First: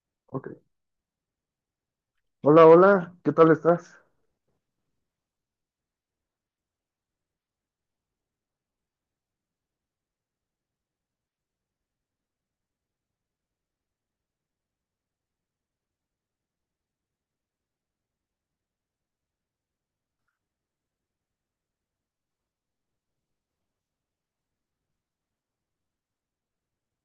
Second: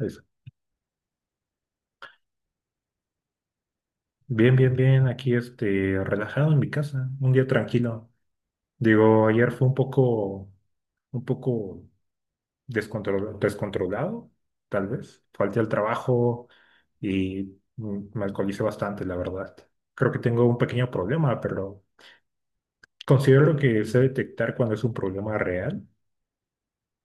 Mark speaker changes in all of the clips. Speaker 1: Eso.
Speaker 2: Ok. Hola, hola, ¿qué tal estás?
Speaker 1: Bien, bien, bien. Aquí relajado en mi casa, un día tranquilo. Digo, ayer fue un poco descontrolado, tal vez. Falté al trabajo y me alcoholicé bastante, la verdad. Creo que tengo un pequeño problema, pero considero que sé detectar cuando es un problema real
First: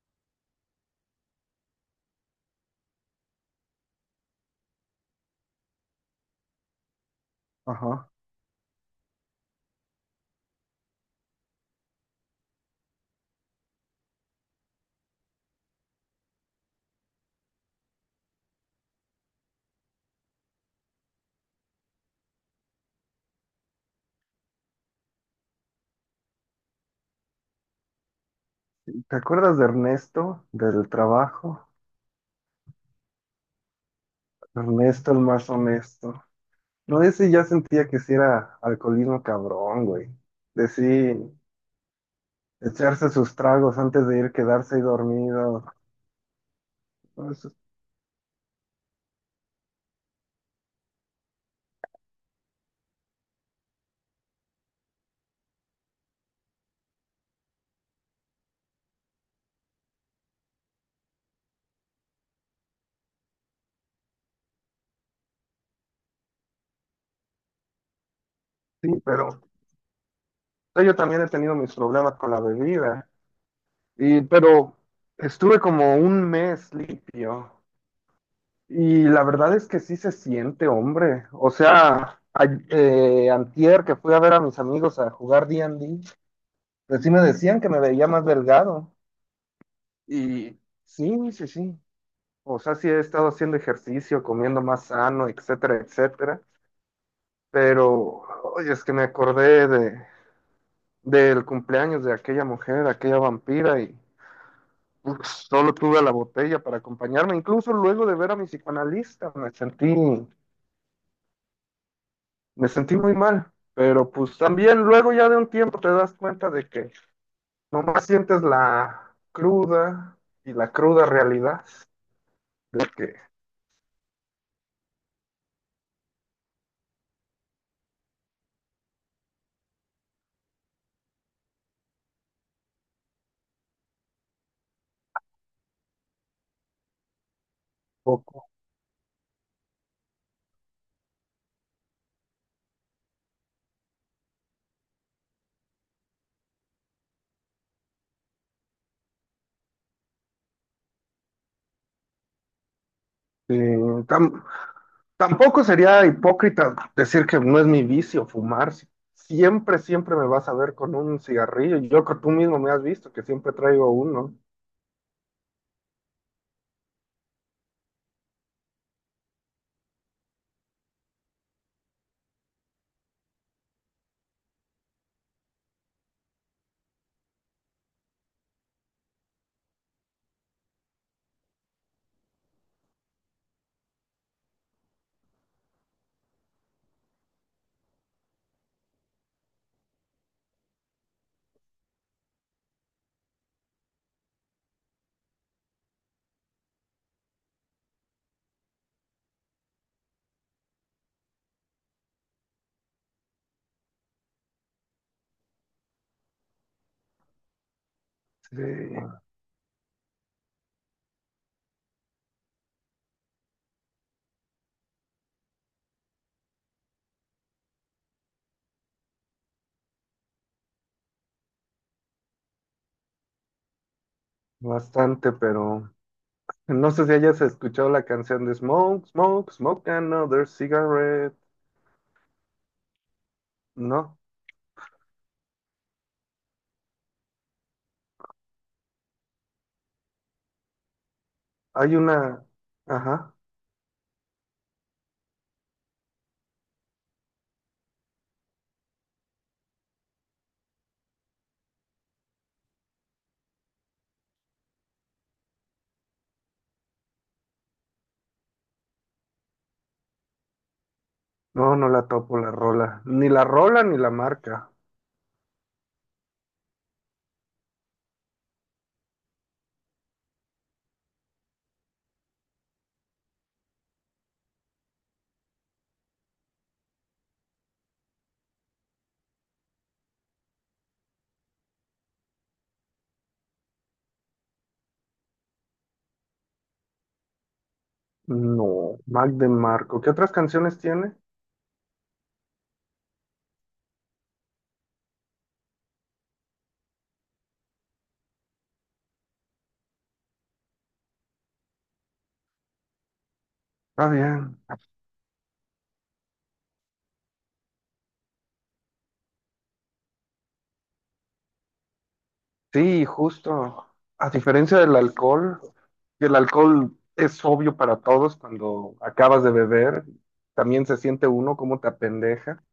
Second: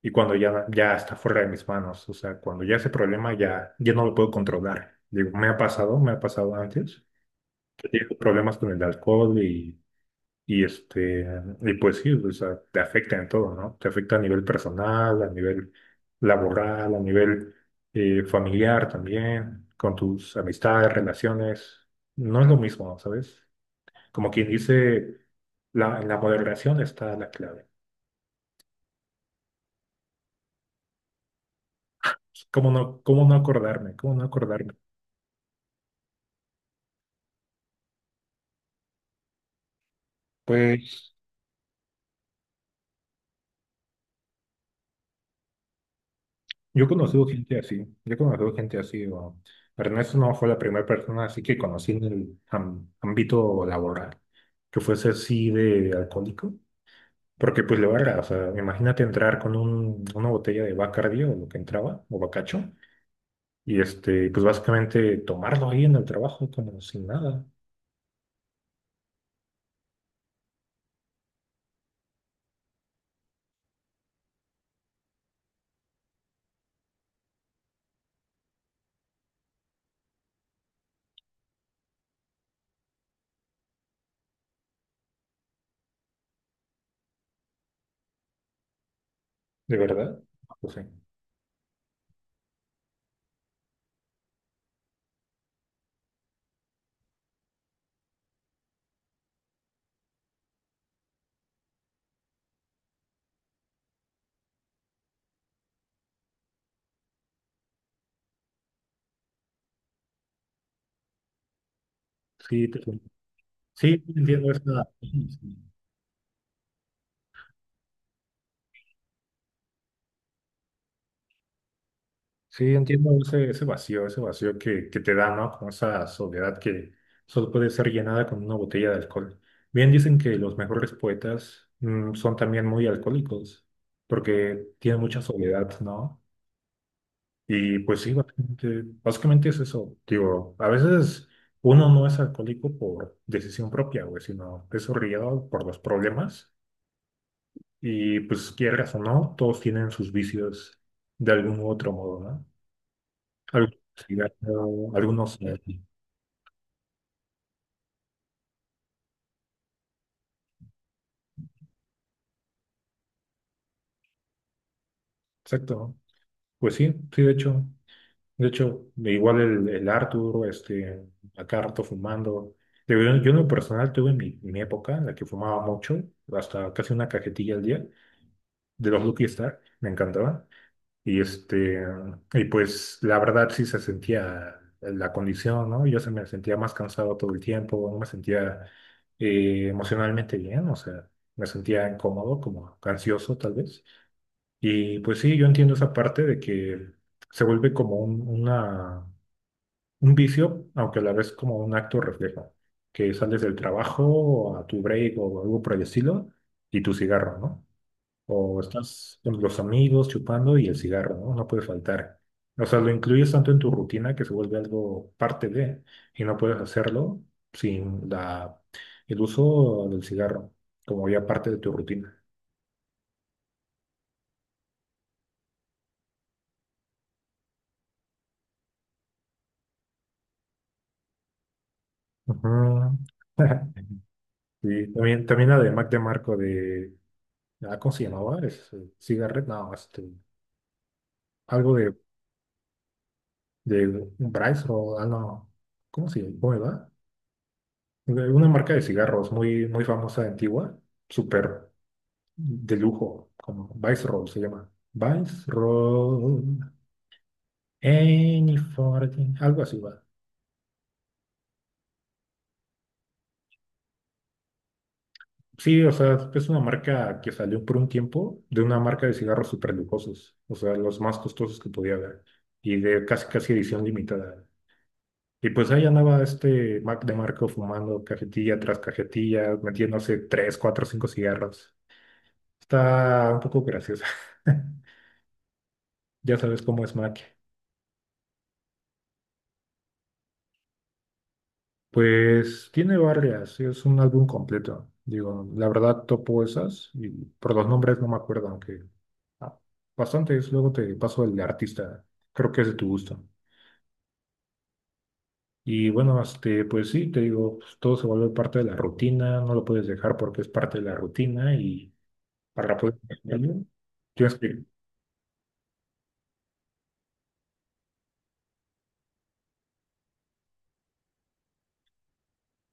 Speaker 1: y cuando ya está fuera de mis manos. O sea, cuando ya ese problema ya no lo puedo controlar. Digo, me ha pasado antes, que
Speaker 2: Ajá.
Speaker 1: tengo problemas con el alcohol y pues sí, o sea, te afecta en todo, ¿no? Te afecta a nivel personal, a nivel laboral, a nivel familiar también, con tus amistades, relaciones. No es lo mismo, ¿sabes? Como quien dice, en la moderación está la clave.
Speaker 2: ¿Te acuerdas de Ernesto, del trabajo?
Speaker 1: Pues, ¿cómo no, cómo no acordarme? ¿Cómo no acordarme?
Speaker 2: Ernesto, el más honesto. No, ese ya sentía que sí era alcoholismo cabrón, güey. De sí,
Speaker 1: Pues
Speaker 2: echarse sus tragos antes de ir, quedarse ahí dormido.
Speaker 1: Yo he conocido
Speaker 2: No, eso
Speaker 1: gente así, yo he conocido gente así, Ernesto no fue la primera persona así que conocí en el ámbito laboral, que fuese así de alcohólico, porque pues le valga, o sea, imagínate entrar con una botella de Bacardi o lo que entraba, o Bacacho, y pues básicamente tomarlo ahí en el trabajo como sin nada,
Speaker 2: sí, pero yo también he tenido mis problemas con la bebida. Y, pero estuve como un mes limpio. Y la verdad es que sí se siente, hombre. O sea, antier que fui a ver a mis amigos a jugar D D&D, pues sí me decían que me veía más delgado.
Speaker 1: de verdad,
Speaker 2: Y
Speaker 1: o sea,
Speaker 2: sí, sí, sí. O sea, sí he estado haciendo ejercicio, comiendo más sano, etcétera, etcétera. Pero, oye, es que me acordé de, del cumpleaños de aquella mujer, aquella vampira, y uf, solo tuve a la botella para acompañarme. Incluso luego de ver a mi psicoanalista, me sentí.
Speaker 1: sí,
Speaker 2: Me sentí muy mal,
Speaker 1: sí,
Speaker 2: pero pues
Speaker 1: entiendo
Speaker 2: también luego ya
Speaker 1: sí,
Speaker 2: de un
Speaker 1: sí.
Speaker 2: tiempo te das cuenta de que nomás sientes la cruda y la cruda realidad
Speaker 1: Sí,
Speaker 2: de
Speaker 1: entiendo
Speaker 2: que
Speaker 1: ese vacío que te da, ¿no? Como esa soledad que solo puede ser llenada con una botella de alcohol. Bien dicen que los mejores poetas son también muy alcohólicos, porque tienen mucha soledad, ¿no? Y pues sí,
Speaker 2: poco.
Speaker 1: básicamente es eso. Digo, a veces uno no es alcohólico por decisión propia, güey, sino es orillado por los problemas. Y pues quieras o no, todos tienen sus vicios de algún u otro modo, ¿no?
Speaker 2: Sí,
Speaker 1: Algo
Speaker 2: tam-
Speaker 1: Algunos,
Speaker 2: tampoco sería hipócrita decir que no es mi vicio fumar. Si siempre, siempre me vas a ver con un cigarrillo. Yo creo que tú mismo me has visto que siempre traigo uno.
Speaker 1: exacto. Pues sí, sí, de hecho. De hecho, igual el Arthur, acá rato fumando. De verdad, yo en lo personal tuve mi época en la que fumaba mucho, hasta casi una cajetilla al día, de los Lucky Star, me encantaba. Y este, y pues la verdad sí se sentía la condición, ¿no? Yo se me sentía más cansado todo el tiempo, no me sentía emocionalmente bien, o sea, me sentía incómodo, como ansioso tal vez. Y pues sí, yo entiendo esa parte de que se vuelve como un vicio, aunque a la vez como un acto reflejo, que sales del trabajo a tu break o algo por el estilo y tu cigarro, ¿no?
Speaker 2: Sí,
Speaker 1: O estás con los amigos chupando y el cigarro, ¿no? No puede faltar. O sea, lo incluyes tanto en tu rutina que se vuelve algo parte de, y no puedes hacerlo sin la, el uso del cigarro, como ya parte de tu rutina.
Speaker 2: bastante, pero no sé si hayas escuchado la canción de Smoke, Smoke, Smoke Another Cigarette.
Speaker 1: Ujú.
Speaker 2: No.
Speaker 1: Sí, también, también la de Mac DeMarco de, ah, ¿cómo se llamaba? Es, Cigarette, no, algo
Speaker 2: Hay una, ajá,
Speaker 1: de Bryce o, ah, no, ¿cómo se llama? ¿Cómo era? De una marca de cigarros muy, muy famosa, antigua, súper de lujo, como Roll se llama. Roll Any 14, algo así va.
Speaker 2: no, no la topo la rola, ni la rola ni la marca.
Speaker 1: Sí, o sea, es una marca que salió por un tiempo de una marca de cigarros súper lujosos, o sea, los más costosos que podía haber y de casi casi edición limitada. Y pues ahí andaba este Mac de Marco fumando cajetilla tras cajetilla, metiéndose tres, cuatro, cinco cigarros. Está un poco graciosa. Ya sabes cómo es Mac.
Speaker 2: No, Mac de Marco. ¿Qué otras canciones tiene?
Speaker 1: Pues tiene varias, es un álbum completo. Digo, la verdad topo esas y por los nombres no me acuerdo, aunque ah, bastantes. Luego te paso el artista, creo que es de tu gusto.
Speaker 2: Está bien.
Speaker 1: Y bueno, pues sí, te digo, pues, todo se vuelve parte de la rutina, no lo puedes dejar porque es parte de la rutina y para poder
Speaker 2: Sí,
Speaker 1: hacerlo,
Speaker 2: justo. A
Speaker 1: tienes que...
Speaker 2: diferencia del alcohol, que el alcohol es obvio para todos cuando acabas de beber, también se siente uno como te apendeja.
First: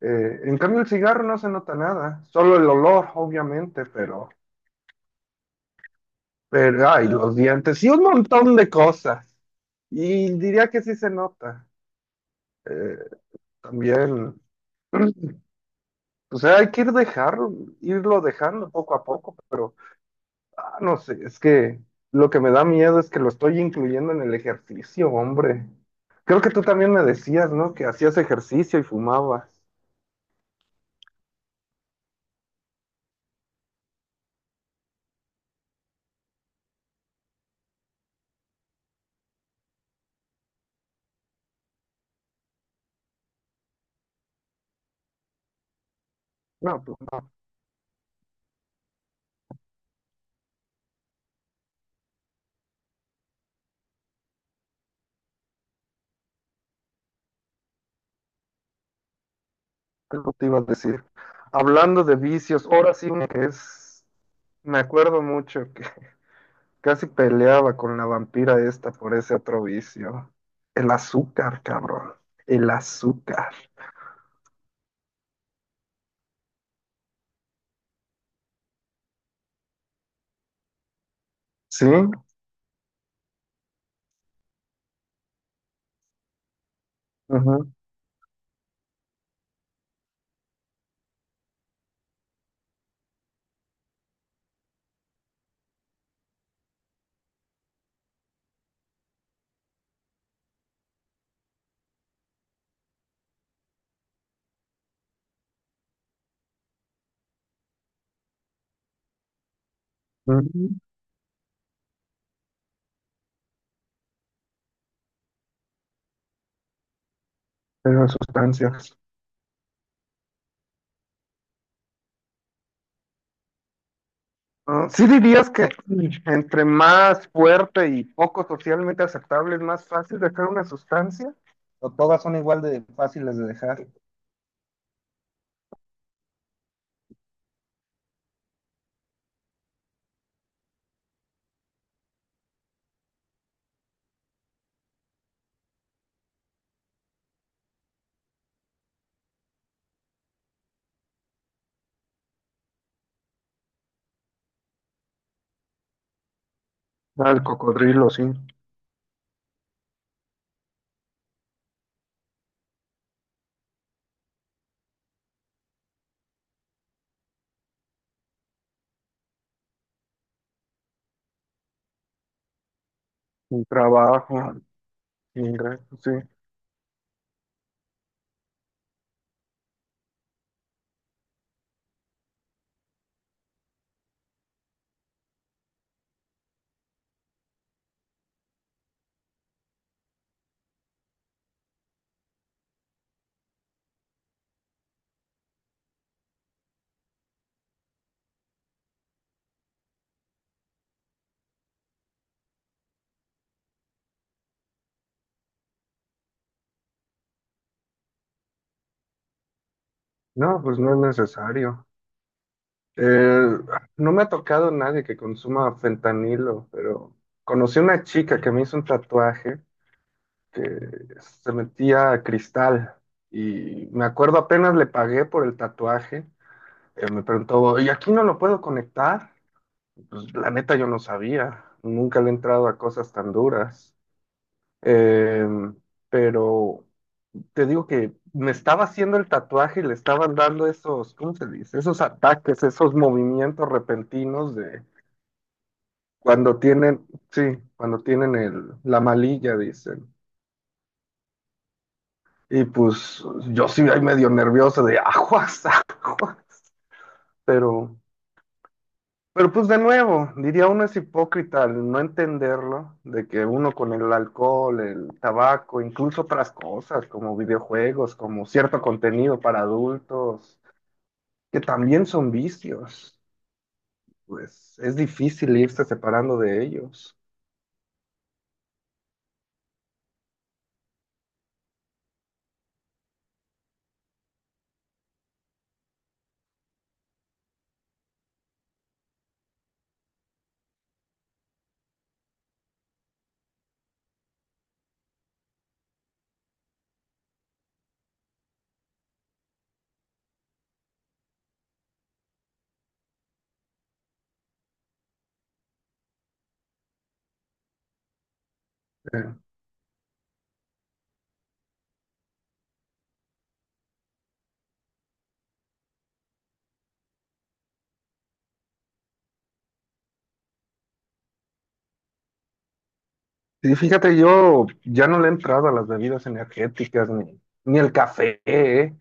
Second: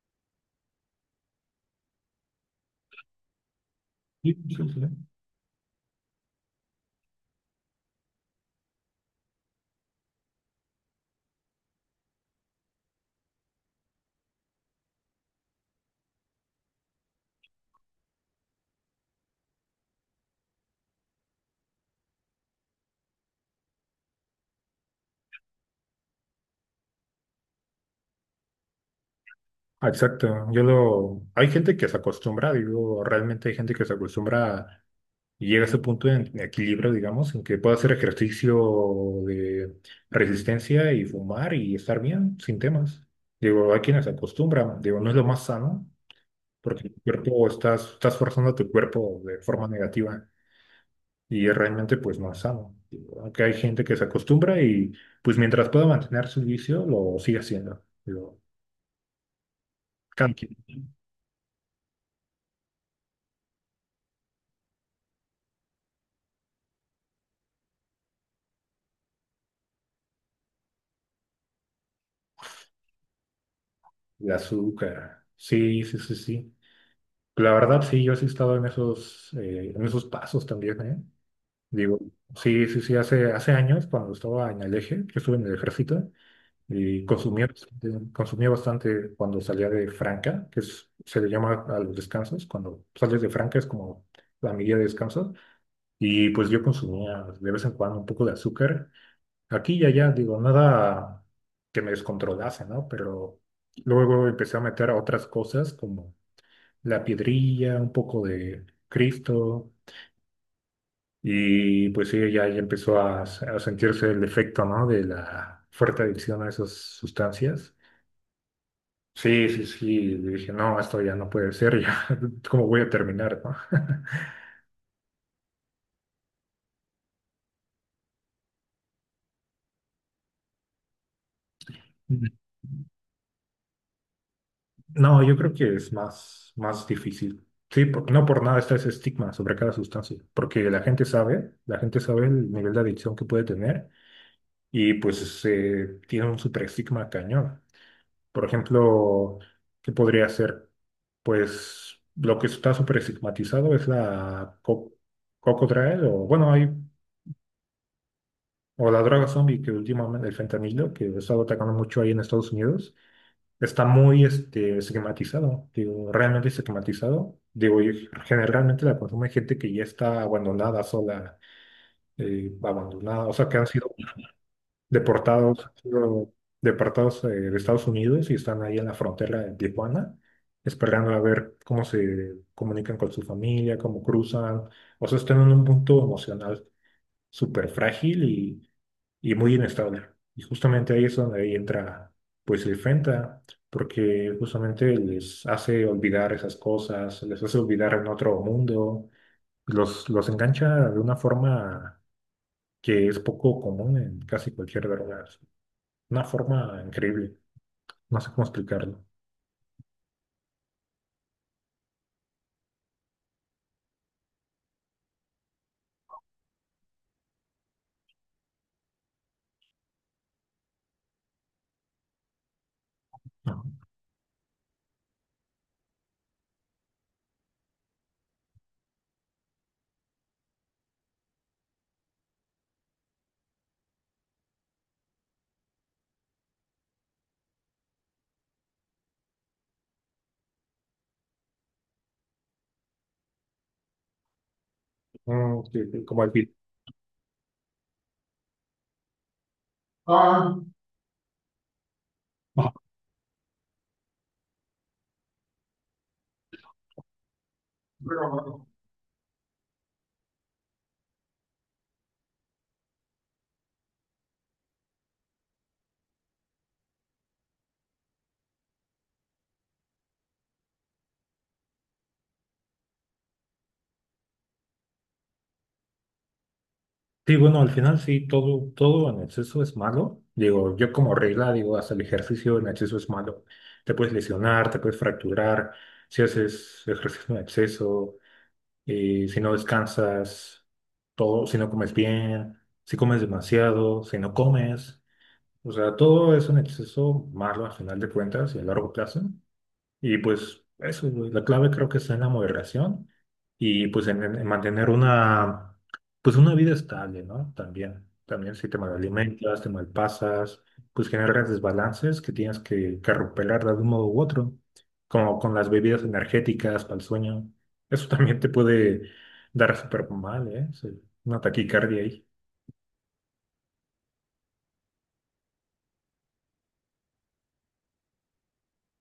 Speaker 2: En cambio, el cigarro no se nota nada, solo el olor, obviamente,
Speaker 1: Sí, sí, sí.
Speaker 2: pero, ay, los dientes y un montón de cosas. Y diría que sí se nota. Eh, También. O sea, hay que ir dejar, irlo dejando poco a poco, pero ah, no sé, es que lo que me da miedo es que lo estoy incluyendo en el ejercicio, hombre. Creo que tú también me decías, ¿no? Que hacías ejercicio y fumabas.
Speaker 1: Ah, exacto, yo lo... Hay gente que se acostumbra, digo, realmente hay gente que se acostumbra a- y llega a ese punto de equilibrio, digamos, en que puede hacer ejercicio de resistencia y fumar y estar bien, sin temas. Digo, hay quienes se acostumbran, digo, no es lo más sano,
Speaker 2: No,
Speaker 1: porque
Speaker 2: pues
Speaker 1: tu
Speaker 2: no,
Speaker 1: cuerpo, estás forzando a tu cuerpo de forma negativa. Y es realmente pues no es sano. Aunque hay gente que se acostumbra y pues mientras pueda mantener su vicio, lo sigue haciendo. Lo
Speaker 2: algo te
Speaker 1: cambia.
Speaker 2: iba a decir. Hablando de vicios, ahora sí uno que es, me acuerdo mucho que casi peleaba con la vampira esta por ese otro vicio. El azúcar, cabrón. El azúcar.
Speaker 1: El azúcar. Sí, sí, sí, sí. La verdad, sí, yo sí he estado en esos pasos también, ¿eh?
Speaker 2: ¿Sí?
Speaker 1: Digo, sí, sí, sí, hace años cuando estaba en el eje, yo estuve en el ejército y
Speaker 2: Ujú.
Speaker 1: consumía bastante cuando salía de Franca, se le llama a los descansos, cuando sales de Franca es como la medida de descanso. Y pues yo consumía de vez en cuando un poco de azúcar. Aquí y allá, digo, nada que me descontrolase, ¿no? Pero luego empecé a meter otras cosas como la piedrilla, un poco de Cristo.
Speaker 2: Mm,
Speaker 1: Y pues sí, ya, ya empezó a sentirse el efecto, ¿no? De la fuerte adicción a esas sustancias.
Speaker 2: esas sustancias.
Speaker 1: Sí, sí, sí. Dije, no, esto ya no puede ser, ya, ¿cómo voy a terminar, no?
Speaker 2: Ah, sí dirías que entre más fuerte y poco socialmente aceptable es más fácil dejar una sustancia. O todas son igual de fáciles de dejar.
Speaker 1: No, yo creo que es más, más difícil. Sí, no por nada está ese estigma sobre cada sustancia, porque la gente sabe el nivel de adicción que puede tener y pues tiene un super estigma cañón. Por ejemplo, ¿qué podría ser? Pues lo que está súper estigmatizado es la Cocodrilo, o bueno, hay,
Speaker 2: Ah, el cocodrilo, sí.
Speaker 1: o la droga zombie que últimamente, el fentanilo, que ha estado atacando mucho ahí en Estados Unidos está muy estigmatizado, digo, realmente estigmatizado. Digo, y generalmente la consume gente que ya está abandonada, sola, abandonada, o sea, que
Speaker 2: Sin trabajo, sin
Speaker 1: han
Speaker 2: ingresos, sí.
Speaker 1: sido deportados de Estados Unidos y están ahí en la frontera de Tijuana, esperando a ver cómo se comunican con su familia, cómo cruzan, o sea, están en un punto emocional súper frágil y muy inestable. Y justamente ahí es donde ahí entra pues el Fenta, porque justamente les hace olvidar esas cosas, les hace olvidar en otro mundo, los engancha de una forma que es poco común en casi cualquier droga, una forma increíble, no sé cómo explicarlo.
Speaker 2: No, pues no es necesario. Eh, no me ha tocado nadie que consuma fentanilo, pero conocí una chica que me hizo un tatuaje, que se metía a cristal. Y me acuerdo apenas le pagué por el tatuaje, me preguntó, ¿y aquí no lo puedo conectar? Pues la neta yo no sabía. Nunca le he entrado a cosas tan duras. Eh, pero te digo que me estaba haciendo el tatuaje y le estaban dando esos, ¿cómo se dice? Esos ataques, esos movimientos repentinos de
Speaker 1: Que como el beat.
Speaker 2: cuando tienen, sí, cuando tienen el, la malilla, dicen.
Speaker 1: Ah,
Speaker 2: Y pues yo sí ahí medio nervioso de aguas, aguas, pero, pero pues de nuevo, diría uno es hipócrita al no entenderlo, de que uno con el alcohol, el tabaco, incluso otras cosas como videojuegos, como cierto contenido para adultos, que también son vicios, pues es difícil irse separando de ellos.
Speaker 1: Sí, bueno, al final sí, todo, todo en exceso es malo. Digo, yo como regla digo, hasta el ejercicio en exceso es malo. Te puedes lesionar, te puedes fracturar, si haces ejercicio en exceso, si no descansas, todo, si no comes bien, si comes demasiado, si no comes. O sea, todo es un exceso malo al final de cuentas y a largo plazo. Y pues eso, güey, la clave creo que está en la moderación y pues en mantener pues una vida estable, ¿no? También, también si te
Speaker 2: Eh,
Speaker 1: malalimentas, te malpasas, pues generas desbalances que tienes que recuperar de algún modo u otro, como con las bebidas energéticas para el sueño. Eso también te puede dar súper mal, ¿eh? Sí, una taquicardia ahí.
Speaker 2: y fíjate, yo ya no le he entrado a las bebidas energéticas ni, ni el café, ¿eh?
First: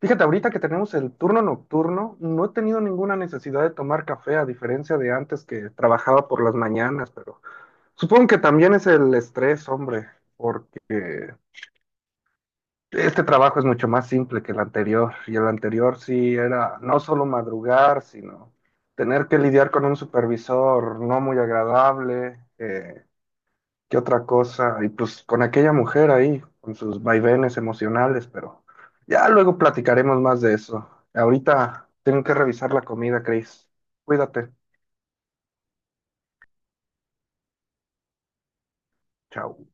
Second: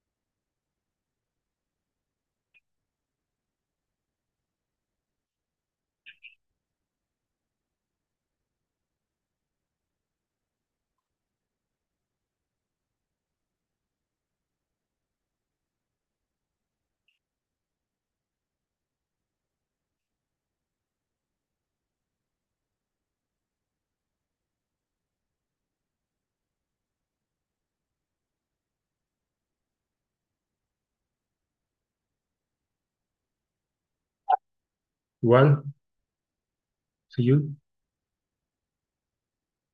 Speaker 2: Fíjate, ahorita que tenemos el turno nocturno, no he tenido ninguna necesidad de tomar café, a diferencia de antes que trabajaba por las mañanas, pero supongo que también es el estrés, hombre, porque este trabajo es mucho más simple que el anterior, y el anterior sí era no solo madrugar, sino tener que lidiar con un supervisor no muy agradable, ¿qué otra cosa? Y pues con aquella mujer ahí, con sus vaivenes emocionales, pero ya luego platicaremos más de eso. Ahorita tengo que revisar la comida, Chris. Cuídate.
Speaker 1: Igual, si yo
Speaker 2: Chao.